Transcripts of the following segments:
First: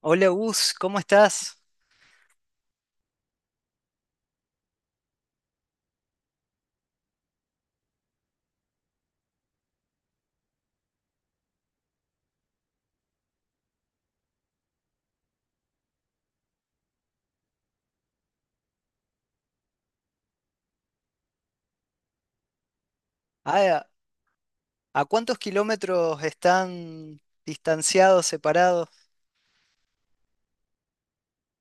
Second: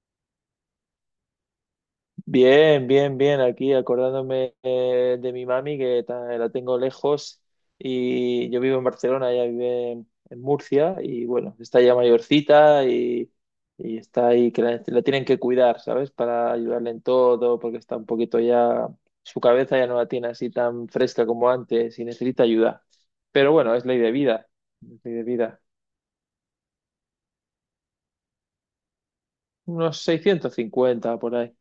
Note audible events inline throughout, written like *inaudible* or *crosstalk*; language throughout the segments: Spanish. Hola Gus, ¿cómo estás? Bien, bien, bien. Aquí acordándome de mi mami, la tengo lejos, y yo vivo en Barcelona, ella vive en Murcia, y bueno, está ya mayorcita y está ahí, la tienen que cuidar, ¿sabes? Para ayudarle en todo, porque está un poquito ya, su cabeza ya no la tiene así tan fresca como antes y necesita ayuda. Pero bueno, Ah, es ley de vida, es ¿a ley de cuántos vida. kilómetros están distanciados, separados? Unos 650 por ahí.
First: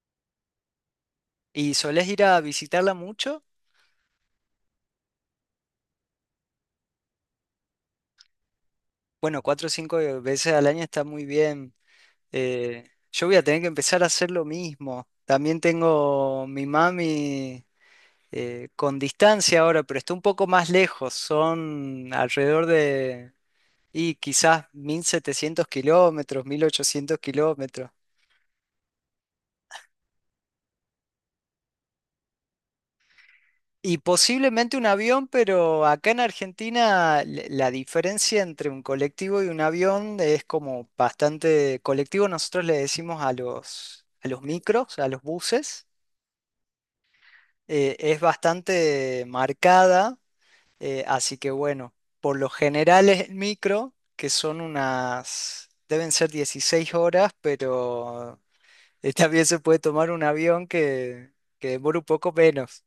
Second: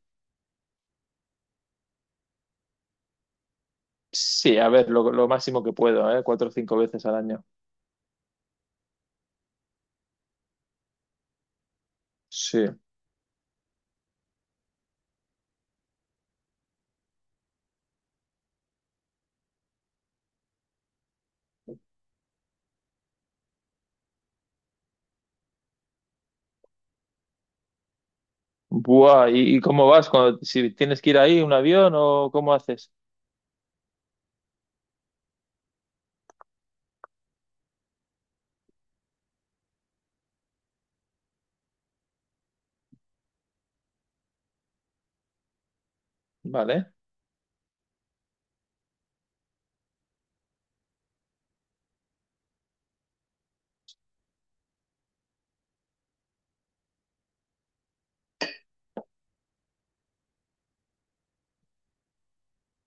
¿Y solés ir a visitarla mucho? Sí, a ver, lo máximo que puedo, ¿eh? Cuatro o cinco veces al año. Bueno, cuatro o cinco veces al año está muy bien. Sí. Yo voy a tener que empezar a hacer lo mismo. También tengo mi mami con distancia ahora, pero está un poco más lejos. Son alrededor de, y quizás 1.700 kilómetros, 1.800 kilómetros. Buah, ¿ y cómo vas? Cuando, si tienes que ir ahí, ¿un avión o cómo haces? Y posiblemente un avión, pero acá en Argentina la diferencia entre un colectivo y un avión es como bastante colectivo. Nosotros le decimos a los micros, a los buses, Vale, es bastante marcada. Así que bueno, por lo general es el micro, que son unas, deben ser 16 horas, pero también se puede tomar un avión que demora un poco menos.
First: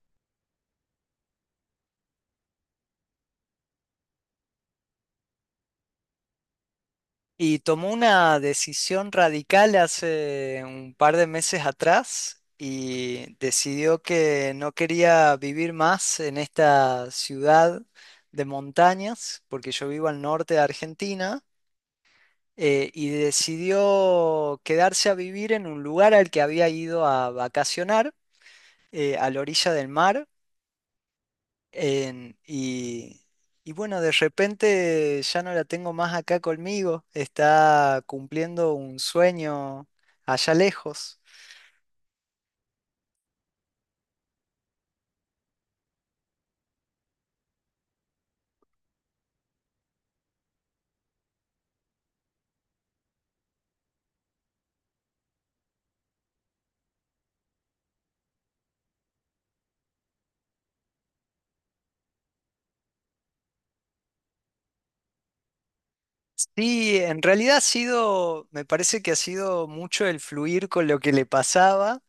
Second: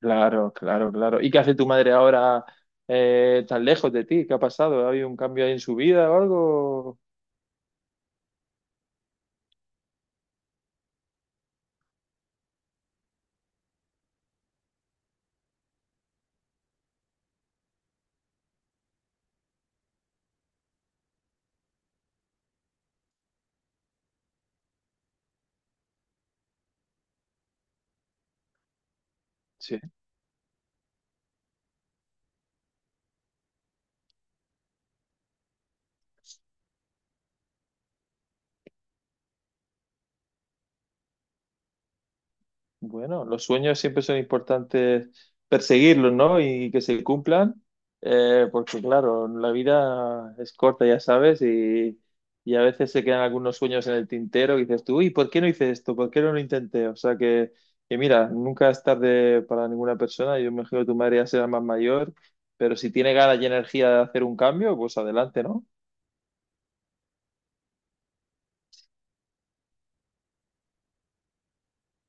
claro, claro, claro. ¿Y qué hace tu madre ahora tan lejos de ti? ¿Qué ha pasado? ¿Ha habido un cambio ahí en su vida o algo? Y tomó una decisión radical hace un par de meses atrás y decidió que no quería vivir más en esta ciudad de montañas, porque yo vivo al norte de Argentina, y decidió quedarse a vivir en un lugar al que había ido a vacacionar, a la orilla del mar. En- y, y bueno, de repente ya no la tengo más acá conmigo, está cumpliendo un sueño allá lejos. Bueno, los sueños siempre son importantes perseguirlos, ¿no? Y que se cumplan, porque claro, la vida es corta, ya sabes, y a veces se quedan algunos sueños en el tintero y dices tú, uy, ¿por qué no hice esto? ¿Por qué no lo intenté? O sea que mira, nunca es tarde para ninguna persona. Yo me imagino que tu madre ya será más mayor, pero si tiene ganas y energía de hacer un cambio, pues adelante, ¿no? Sí, en realidad ha sido, me parece que ha sido mucho el fluir con lo que le pasaba.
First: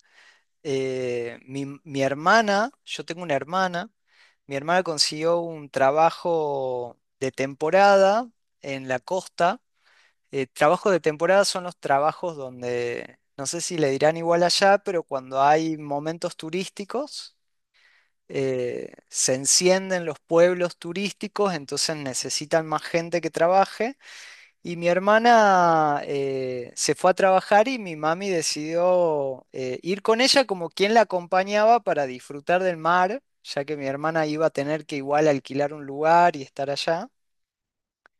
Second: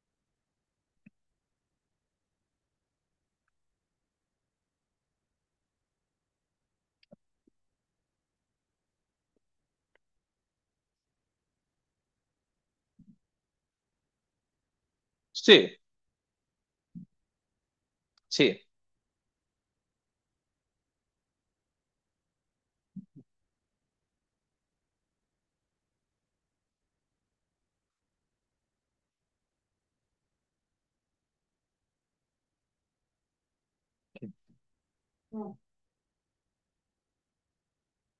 Mi hermana, yo tengo una hermana, mi hermana consiguió un trabajo de temporada en la costa. Trabajo de temporada son los trabajos donde, no sé si le dirán igual allá, pero cuando hay Sí, momentos turísticos, sí, se encienden los pueblos turísticos, entonces necesitan más gente que trabaje. Y mi hermana se fue a trabajar y mi mami decidió ir con ella como quien la acompañaba para disfrutar del mar, ya que mi hermana iba a tener que igual alquilar un lugar y estar allá.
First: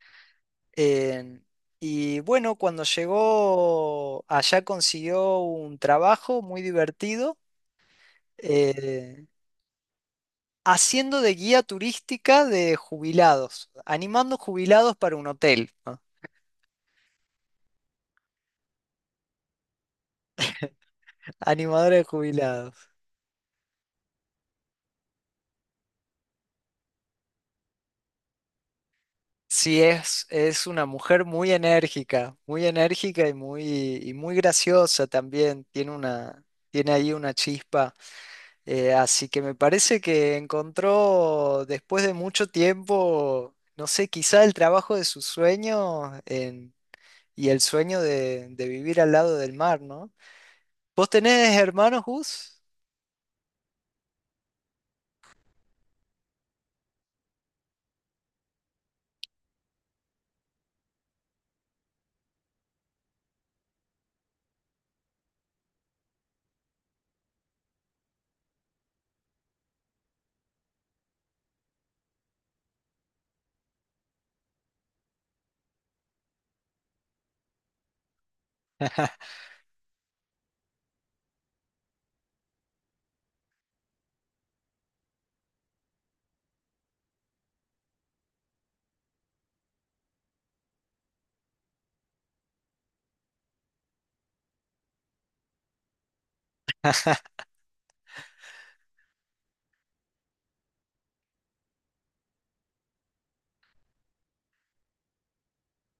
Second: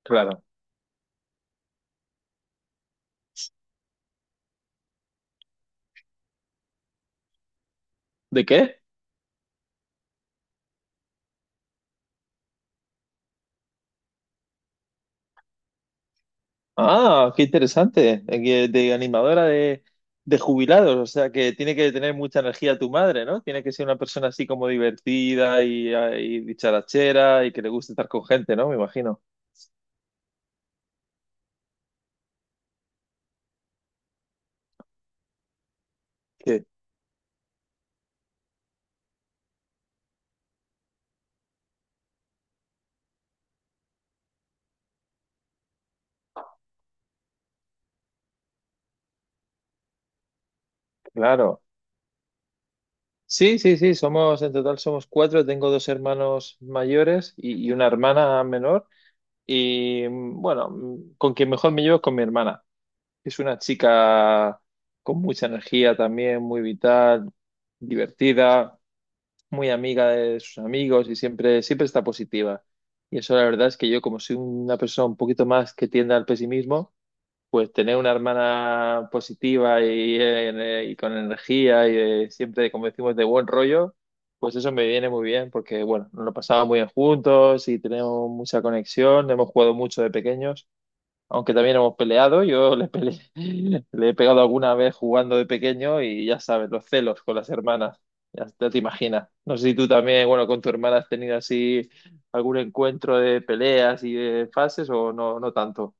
claro. En- y bueno, cuando llegó allá consiguió un trabajo muy divertido, ¿De qué? eh, haciendo de guía turística de jubilados, animando jubilados para un hotel, ¿no? Ah, qué interesante. Que de animadora de jubilados. O sea que tiene que Animadora de tener mucha energía tu jubilados. madre, ¿no? Tiene que ser una persona así como divertida y, ah, y dicharachera y que le guste estar con gente, ¿no? Me imagino. Sí, es una mujer muy enérgica y muy graciosa también. Tiene una, Que, tiene ahí una chispa. Así que me parece que encontró después de mucho tiempo, no sé, quizá el trabajo de sus sueños en- y el sueño de vivir al lado del mar, ¿no? ¿Vos tenés claro. hermanos, Gus? Sí, sí, sí. Somos, en total somos cuatro. Tengo dos hermanos mayores y una hermana menor. Y bueno, con quien mejor me llevo es con mi hermana. Es una chica con mucha energía también, muy vital, divertida. Muy amiga de sus amigos y siempre, siempre está positiva. Y eso la verdad es que yo, como soy una persona un poquito más que tiende al pesimismo, pues tener una hermana positiva y con energía y siempre, como decimos, de buen rollo, pues eso me viene muy bien porque, bueno, nos lo pasamos muy bien juntos y tenemos mucha conexión, hemos jugado mucho de pequeños. Aunque también hemos peleado, yo le peleé, *laughs* le he pegado alguna vez jugando de pequeño y ya sabes, los celos con las hermanas, ya te imaginas. No sé si tú también, bueno, con tu hermana has tenido así algún encuentro de peleas y de fases o no, no tanto.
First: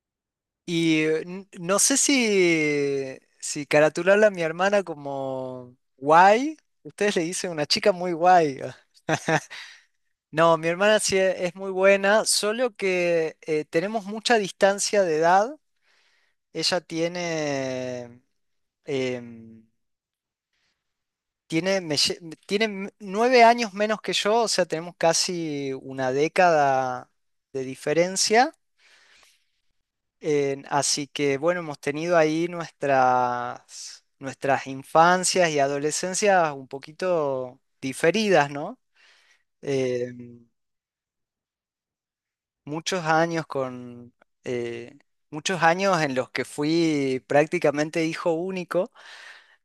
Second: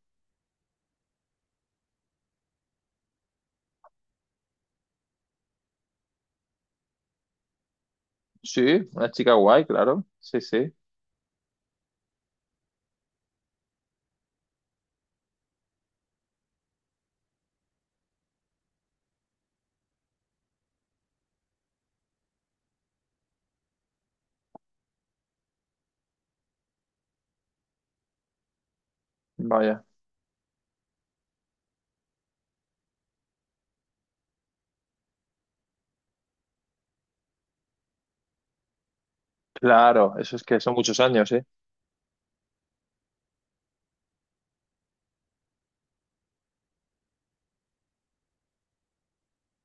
Y no sé si, caratularla a mi hermana como guay, ustedes le dicen una chica muy guay. Sí, una chica *laughs* guay, claro. Sí, No, mi sí, hermana sí es muy buena, solo que tenemos mucha distancia de edad. Ella tiene em, tiene, me lle- me- tiene m- 9 años menos que yo, o sea, tenemos casi una década de diferencia. vaya. Así que bueno, hemos tenido ahí nuestras, nuestras infancias y adolescencias un poquito diferidas, ¿no? Claro, eso es Em, que son muchos años, ¿eh? muchos años con... eh, Muchos años en los que fui prácticamente hijo único,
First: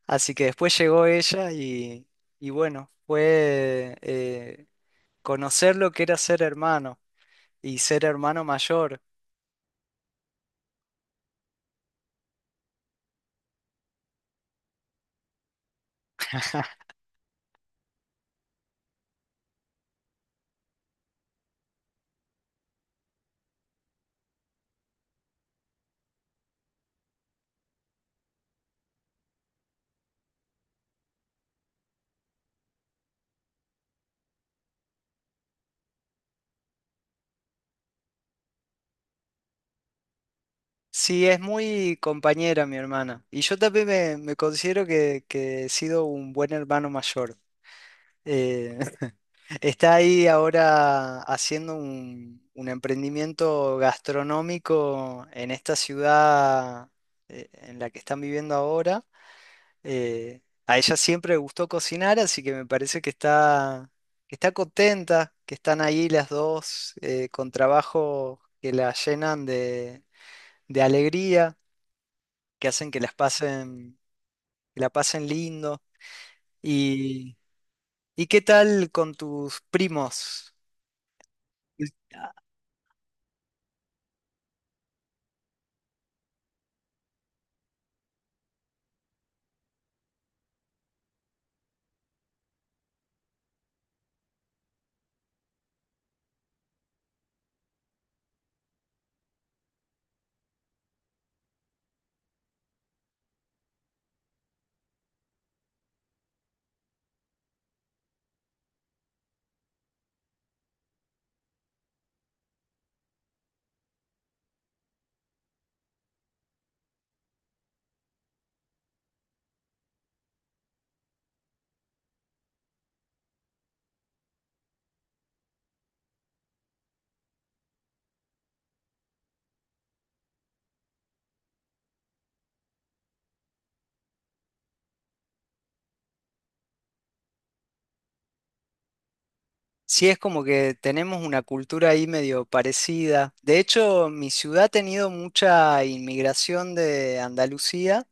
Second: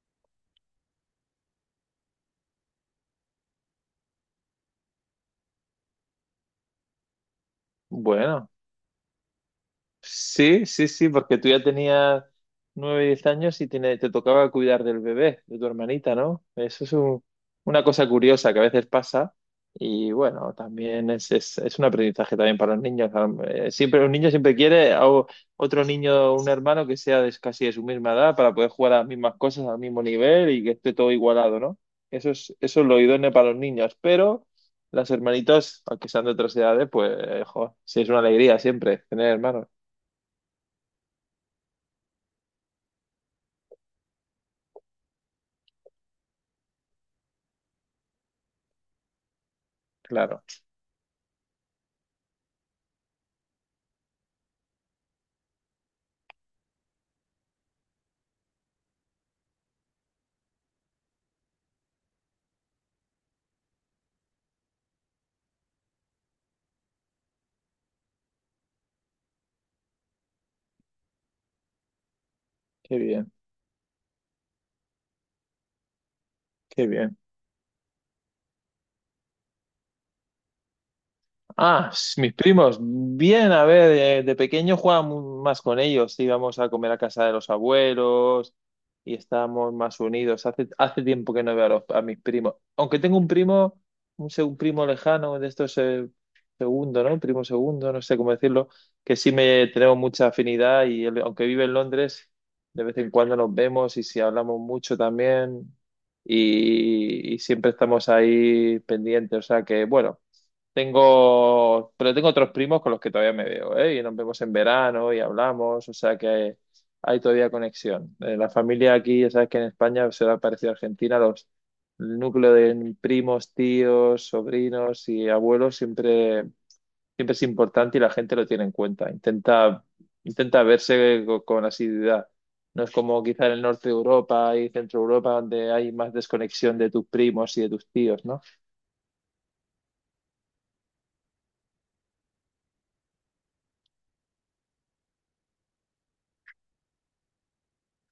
así que después llegó ella y bueno, conocer lo que era ser hermano y ser hermano Bueno. mayor. Sí, sí, sí, porque tú ya tenías nueve, diez años y te tocaba cuidar del bebé, de tu hermanita, ¿no? Una cosa curiosa que a veces pasa y bueno, también es un aprendizaje también para los niños. Siempre un niño siempre quiere a otro niño, un hermano que sea de, casi de su misma edad para poder jugar a las mismas cosas al mismo nivel y que esté todo igualado, ¿no? Eso es lo idóneo para los niños, pero las hermanitas, aunque sean de otras edades, pues, jo, sí es una alegría siempre tener hermanos. Sí, es muy compañera mi hermana. Y yo también me considero que he sido un buen hermano mayor. Eh, *laughs* Está ahí Claro, ahora haciendo un emprendimiento gastronómico en esta ciudad en la que están viviendo ahora. A ella siempre le gustó cocinar, así que me parece que está contenta, que están ahí las dos con trabajo que la llenan de alegría, que hacen qué que las bien, pasen, que la pasen lindo. qué bien. Y, ¿y qué tal con tus primos? Ah, s- mis primos, bien, a ver, de, pequeño más con ellos, íbamos a comer a casa de los abuelos y estábamos más unidos. Hace, hace tiempo que no veo a, a mis primos, aunque tengo un primo, un primo lejano de estos segundo, ¿no? Primo segundo, no sé cómo decirlo, que sí me tenemos mucha afinidad y él, aunque vive en Londres, de vez en cuando nos vemos y si hablamos mucho también y siempre estamos ahí pendientes, o sea que bueno. Tengo, pero tengo otros primos con los que todavía me veo, ¿eh? Y nos vemos en verano y hablamos, o sea que hay todavía conexión. La familia aquí, ya sabes que en España se da parecido a Argentina, los el núcleo de primos, tíos, sobrinos y abuelos siempre, siempre es importante y la gente lo tiene en cuenta. Intenta, intenta verse con asiduidad. No es como quizá en el norte de Europa y centro Europa donde hay más desconexión de tus primos y de tus tíos, ¿no? Sí, es como que tenemos una cultura ahí medio parecida. De hecho, mi ciudad ha tenido mucha inmigración de Andalucía.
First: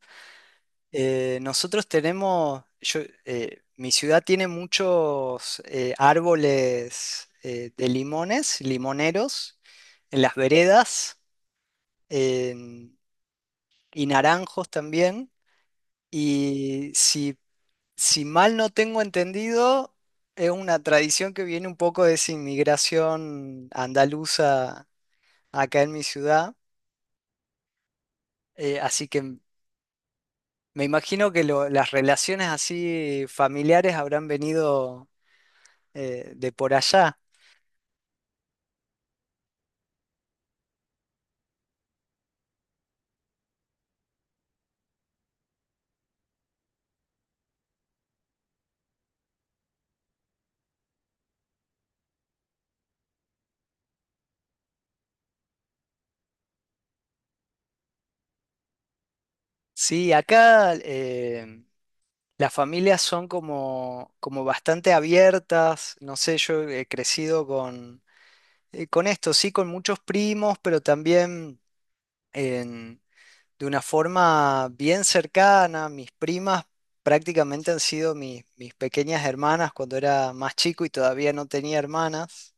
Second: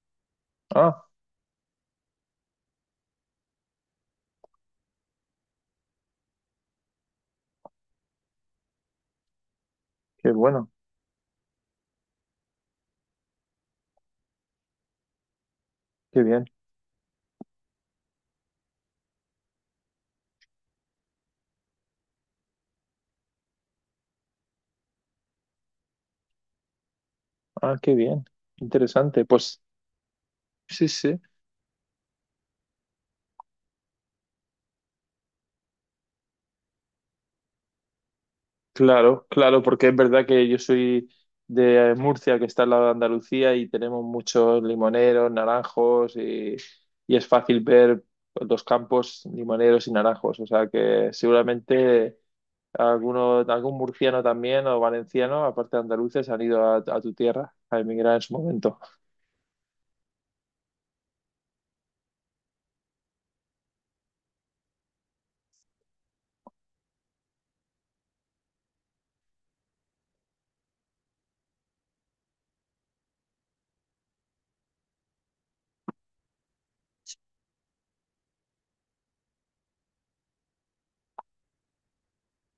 Ah, Nosotros tenemos, yo, mi ciudad tiene muchos árboles de limones, limoneros, en qué las bueno, veredas en- y naranjos también. qué bien. Y si, si mal no tengo entendido, es una tradición que viene un poco de esa inmigración andaluza acá en mi ciudad. Ah, qué bien, Así interesante. que Pues me sí, sí, imagino que las relaciones así familiares habrán venido de por allá. claro, claro, porque es verdad que yo soy de Murcia, que está al lado de Andalucía, y tenemos muchos limoneros, naranjos, y es fácil ver los campos limoneros y naranjos. O sea que seguramente alguno, algún murciano también o valenciano, aparte de andaluces, han ido a tu tierra a emigrar en su momento. Sí, acá las familias son como bastante abiertas. No sé, yo he crecido con esto, sí, con muchos primos, pero también en- de una forma bien cercana. Mis primas prácticamente han sido mis, mis pequeñas hermanas cuando era más chico y todavía no tenía hermanas.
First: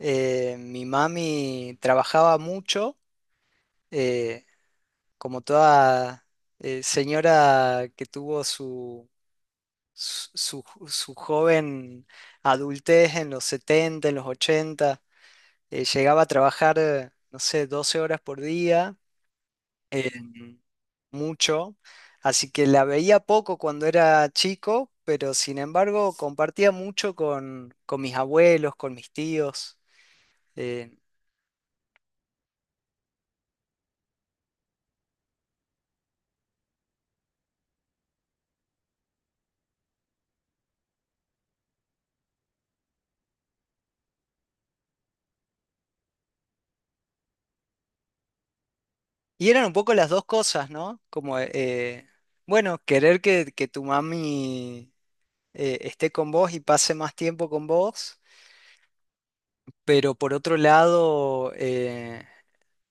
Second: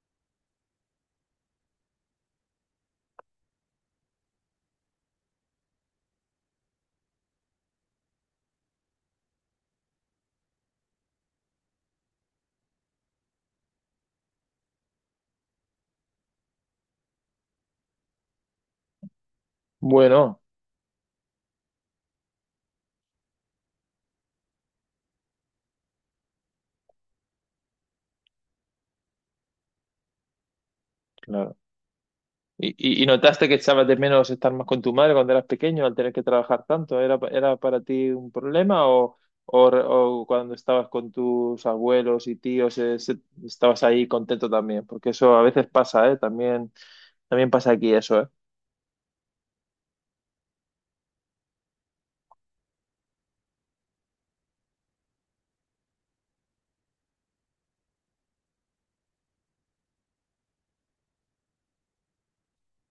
Mi mami trabajaba mucho. eh, Como toda señora que tuvo su joven adultez en los 70 en los 80, llegaba a trabajar, no sé, 12 horas por día, eh, Bueno. mucho, así que la veía poco cuando era chico, pero sin embargo compartía mucho con mis abuelos, con mis tíos. eh, ¿Y, y notaste que echabas de menos estar más con tu madre cuando eras pequeño al tener que trabajar tanto? ¿Era, era para ti un problema o, o cuando estabas con tus abuelos y tíos estabas ahí contento también? Porque eso a veces pasa, ¿eh? También, también pasa aquí eso, ¿eh? y eran un poco las dos cosas, ¿no? Como, bueno, querer que, tu mami esté con vos y pase más tiempo con vos. Pero por otro lado, eh,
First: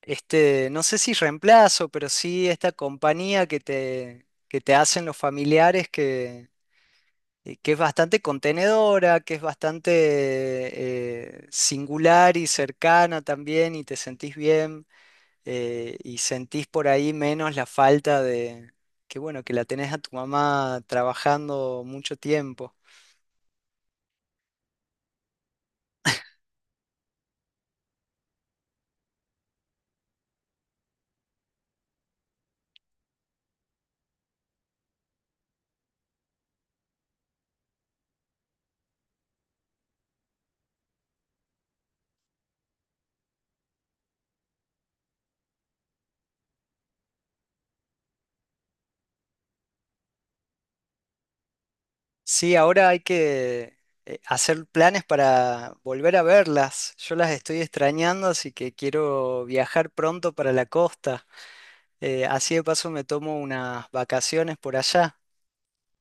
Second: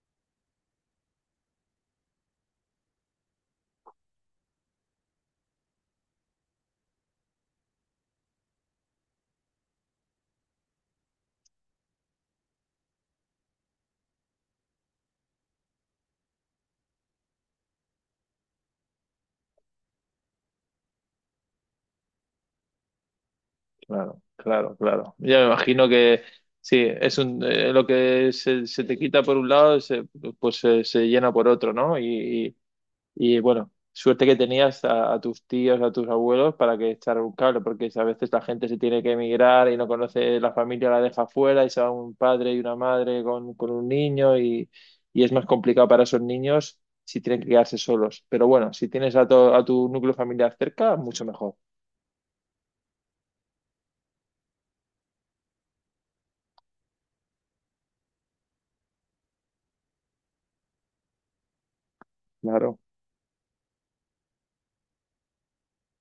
este, no sé si reemplazo, pero sí esta compañía que te hacen los familiares que es bastante contenedora, que es bastante singular y cercana también y te sentís bien y sentís por ahí menos la falta de, que bueno, que la tenés a tu mamá trabajando mucho tiempo. Claro, claro, claro. Ya me imagino que sí, es un, lo que se te quita por un lado, pues se llena por otro, ¿no? Y bueno, suerte que tenías a tus tíos, a tus abuelos para que echar un cable, porque a veces la gente se tiene que emigrar y no conoce, la familia la deja fuera y se va un padre y una madre con un niño y es más complicado para esos niños si tienen que quedarse solos. Pero bueno, si tienes a tu núcleo familiar cerca, mucho mejor. Sí, ahora hay que hacer planes para volver a verlas. Yo las estoy extrañando, así que quiero viajar pronto para la costa. Así de Claro. paso me tomo unas vacaciones por allá.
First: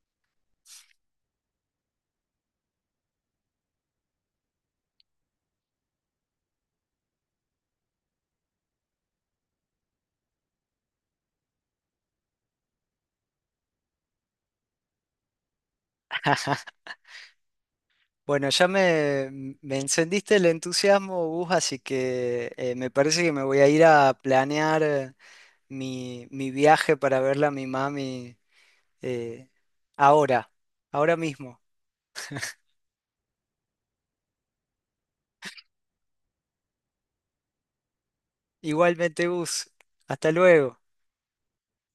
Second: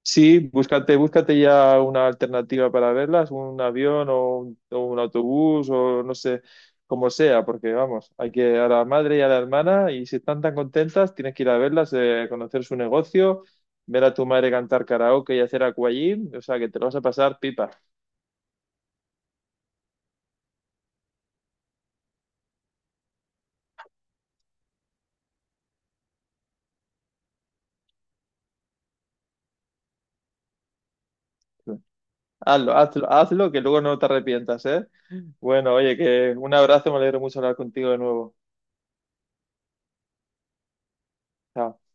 Sí, búscate, búscate ya una alternativa para verlas, un avión o un autobús o no sé, como sea, porque vamos, hay que a la madre y a la hermana y si están tan contentas, tienes que ir a verlas, conocer su negocio, ver a tu madre cantar karaoke y hacer aquagym, o sea que *laughs* te lo vas a pasar pipa. Bueno, ya me encendiste el entusiasmo, Gus, así que me parece que me voy a ir a planear mi viaje para verla a mi mami eh, ahora, ahora mismo. Hazlo, hazlo, hazlo, que luego no te arrepientas, ¿eh? Bueno, oye, que un abrazo, me alegro mucho hablar contigo de nuevo. Igualmente, Gus, hasta luego. Chao.